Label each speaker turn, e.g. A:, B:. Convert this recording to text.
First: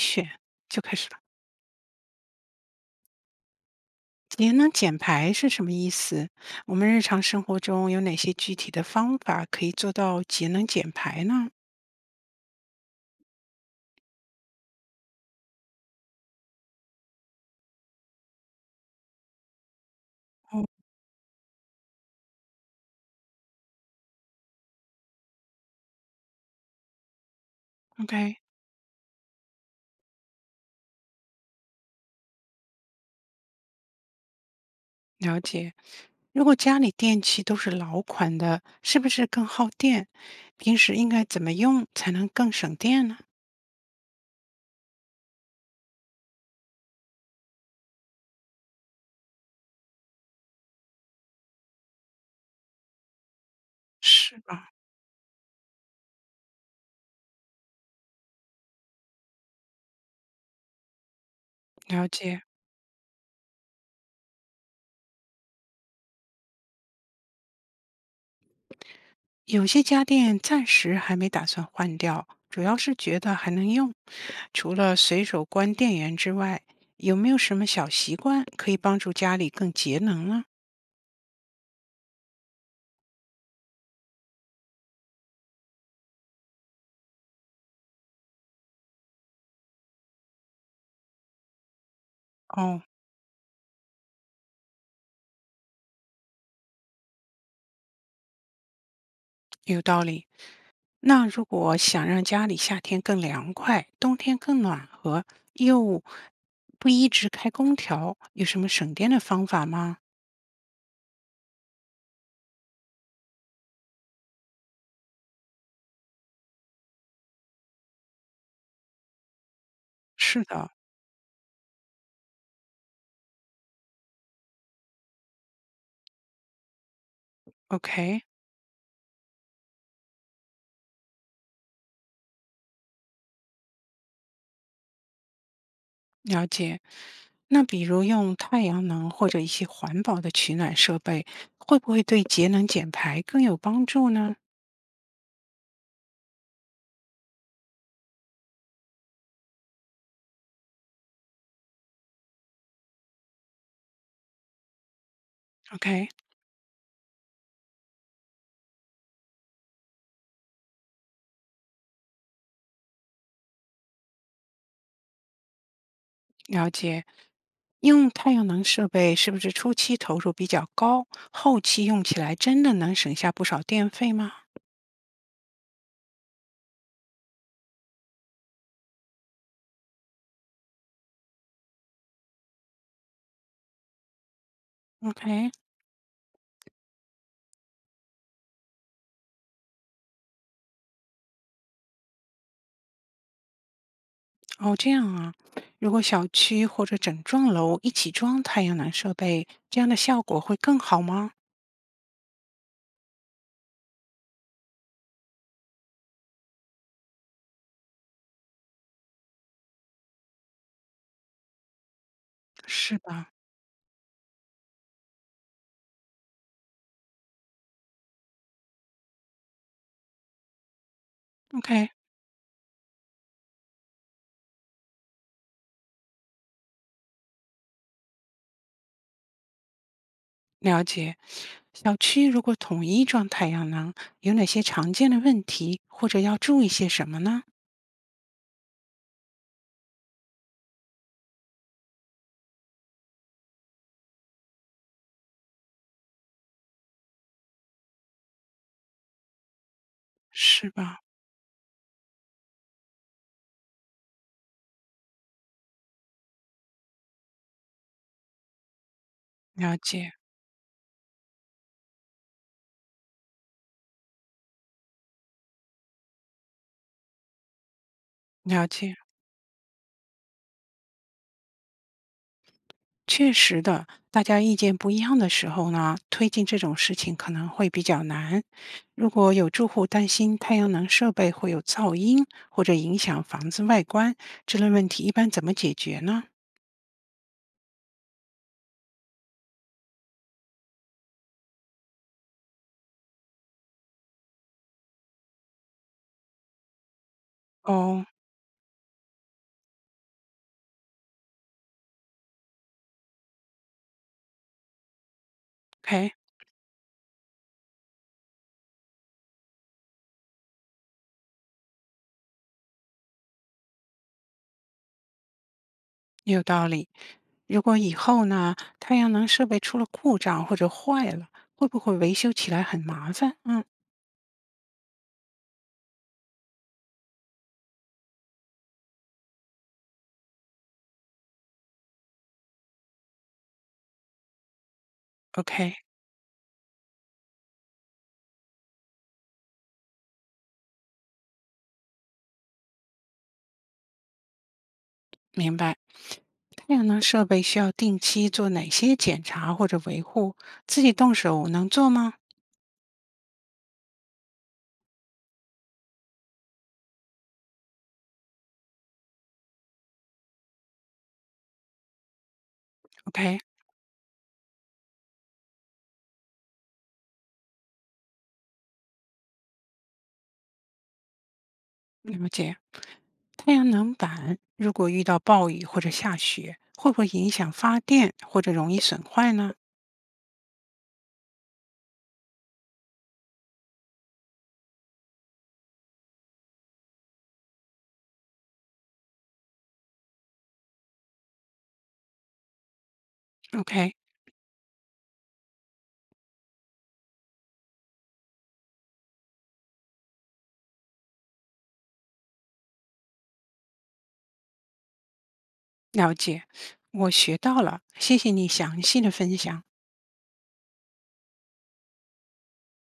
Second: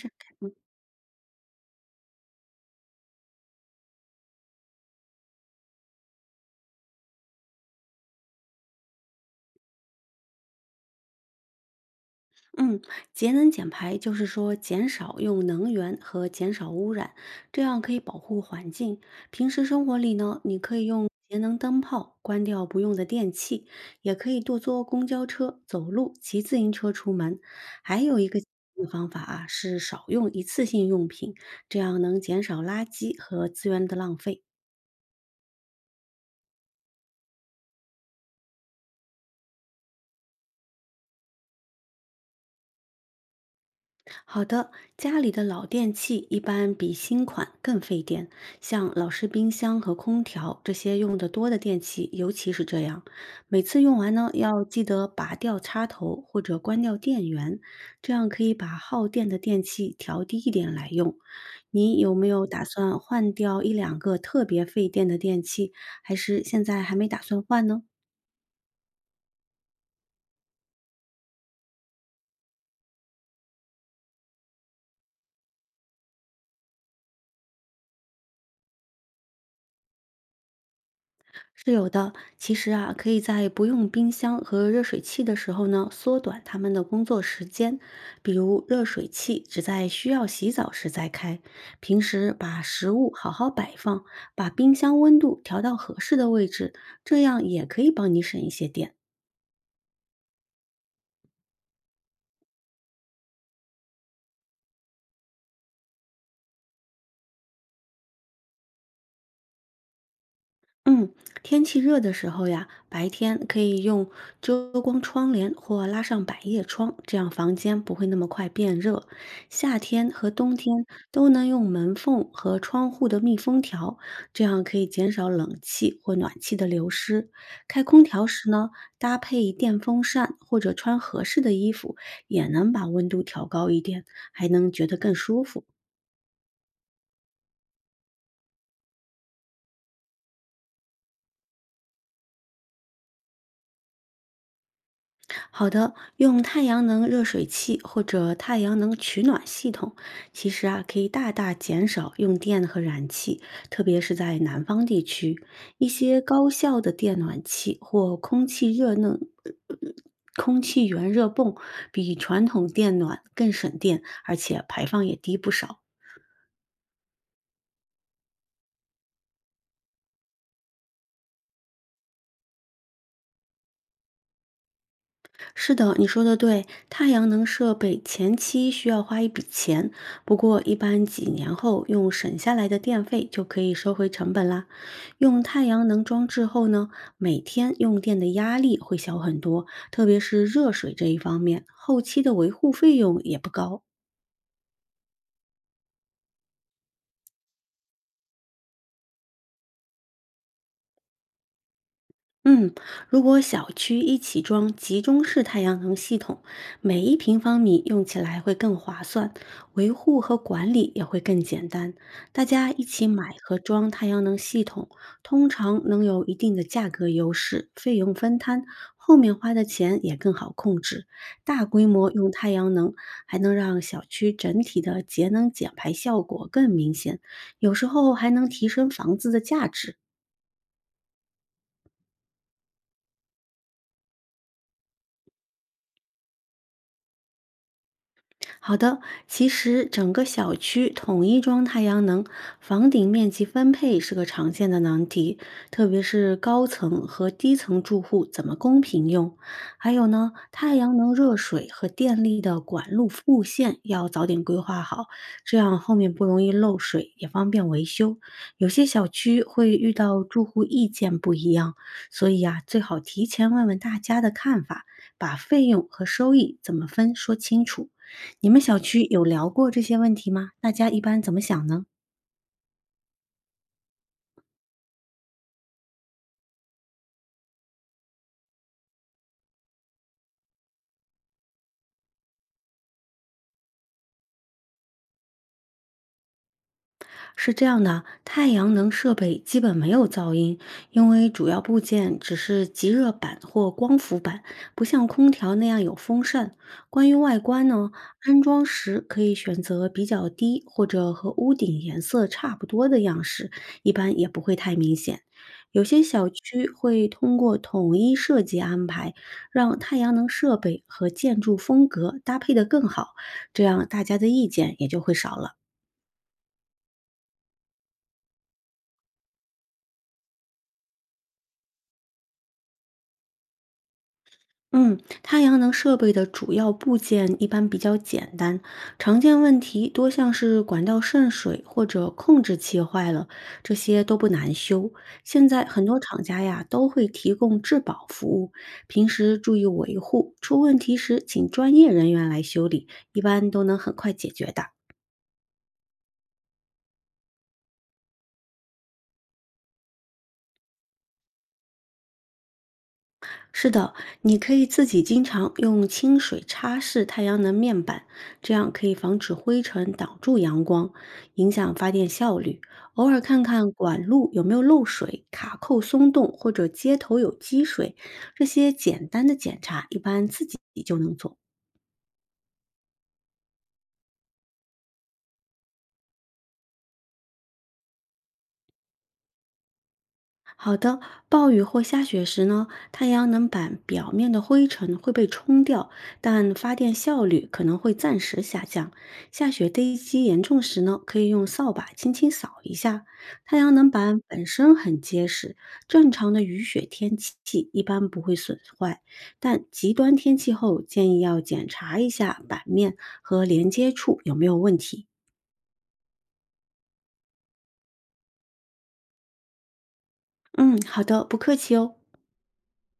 A: 选就开始了。节能减排是什么意思？我们日常生活中有哪些具体的方法可以做到节能减排呢？
B: 嗯，节能减排就是说减少用能源和减少污染，这样可以保护环境。平时生活里呢，你
A: 哦
B: 可以用节能灯泡关掉不用的电器，也可以多坐公交车、走路、骑自行车出门。还有一
A: ，OK，
B: 个方法啊，是少用一次性用品，这样能减少垃圾和资源的浪费。
A: 了解。如果家里电器都是老款的，是不是更耗电？平时应该怎么用才能更省电呢？
B: 好的，家里的老电器一般比新款更费电，像老式冰箱和空调这些用得多的电器，尤其是这样。每次用完呢，
A: 是
B: 要
A: 吧？
B: 记得拔掉插头或者关掉电源，这样可以把耗电的电器调低一点来用。你
A: 了
B: 有没
A: 解。
B: 有打算换掉一两个特别费电的电器，还是现在还没打算换呢？
A: 有些家电暂时还没打算换掉，主要是觉得还能用。除了随手关电源之外，有没有什么小习惯可以帮助家里更节能呢？
B: 是有的，其实啊，可以在不用冰箱和热水器的时候呢，缩短他们的工作时间。比如热水器只在需要洗澡时再开，平时把
A: 哦，
B: 食物好好摆放，把冰箱温度调到合适的位置，这样也可以帮你省一些电。
A: 有道理。那如果想让家里夏天更凉快，冬天更暖和，又不一直开空调，有什么省电的方法吗？
B: 嗯，天气热的时候呀，白天可以用遮光窗帘或拉上百叶窗，这样房间不会那么快变热。夏天和
A: 是
B: 冬
A: 的
B: 天都能用门缝和窗户的密封条，这样可以减少冷气或暖气的流失。开空
A: ，OK，
B: 调时呢，搭配电风扇或者穿合适的衣服，也能把温度调高一点，还能觉得更舒服。
A: 了解。那比如用太阳能或者一些环保的取暖设备，会不会对节能减排更有帮助呢
B: 好的，用太阳能热水器或者太阳能取暖系统，其实啊可以大大减少用电和燃气，特别是在南方地区，一
A: ？OK，
B: 些高效的电暖器或空气热能、呃空气源热泵比传统电暖更省电，而且排放也低不少。
A: 了解。用太阳能设备是不是初期投入比较高，后期用起来真的能省下不少电费吗
B: 是的，你说的对。太阳能设备前期需要花一笔钱，不过一般几年后用省下来的电费就可以收回成本啦。用
A: ？OK，
B: 太阳能装置后呢，每天用电的压力会小很多，特别是热水这一方面，后期的维护费用也不高。
A: 哦，这样啊。如果小区或者整幢楼一起装太阳能设备，这样的效果会更好吗？
B: 嗯，如果小区一起装集中式太阳能系统，每一平方米用起来会更划算，维护和管理也会更简单。大家一
A: 是
B: 起
A: 吧
B: 买和装太阳能系统，通常能有一定的价格优势，费用分摊，后面花的钱也更好控制。大规
A: ？OK，
B: 模用太阳能，还能让小区整体的节能减排效果更明显，有时候还能提升房子的价值。
A: 了解。小区如果统一装太阳能，有哪些常见的问题，或者要注意些什么呢？
B: 好的，其实整个小区统一装太阳能，房顶面积分配是个常见的难题，特别是高层和低层住户怎么公平用。还有呢，
A: 是
B: 太阳
A: 吧？
B: 能热水和电力的管路布线要早点规划好，这样后面不容易漏水，也方便维修。有些小区会
A: 了
B: 遇
A: 解，
B: 到住户意见不一样，所以啊，最好提前问问大家的看法，把费用和收益怎么分说清楚。你们
A: 了
B: 小
A: 解。
B: 区有聊过这些问题吗？大家一般怎么想呢？
A: 确实的，大家意见不一样的时候呢，推进这种事情可能会比较难。如果有住户担心太阳能设备会有噪音或者影响房子外观，这类问题一般怎么解决呢？
B: 是这样的，太阳能设备基本没有噪音，因为主要部件只是极热板或光伏板，不像空调那样有风扇。关于外观呢，安装时可以选择比较低或者和屋顶颜色差不多的样式，一般也不会太明显。
A: o
B: 有些
A: k
B: 小区会通过统一设计安排，让太阳能设备和建筑风格搭配得更好，这样大家的意见也就会少了。
A: 有道理。如果以后呢，太阳能设备出了故障或者坏了，会不会维修起来很麻烦？嗯
B: 嗯，太阳能设备的主要部件一般比较简单，常见问题多像是管道渗水或者控制器坏了，这些都不难修。现在
A: ，OK，
B: 很多厂家呀都会提供质保服务，平时注意维护，出问题时请专业人员来修理，一般都能很快解决的。
A: 明白。太阳能设备需要定期做哪些检查或者维护？自己动手能做吗？
B: 是的，你可以自己经常用清水擦拭太阳能面板，这样可以防止灰尘挡住阳光，影响发电效率。偶尔
A: OK，
B: 看看管路有没有漏水、卡扣松动或者接头有积水，这些简单的检查一般自己就能做。
A: 了解。太阳能板如果遇到暴雨或者下雪，会不会影响发电或者容易损坏呢
B: 好的，暴雨或下雪时呢，太阳能板表面的灰尘会被冲掉，但发电效率可能会暂时下降。下雪堆积严重时呢，可以用扫把轻轻扫一下。太阳能
A: ？OK，
B: 板本身很结实，正常的雨雪天气一般不会损坏，但极端天气后建议要检查一下板面和连接处有没有问题。
A: 了解，我学到了，谢谢你详细的分享。
B: 嗯，好的，不客气哦。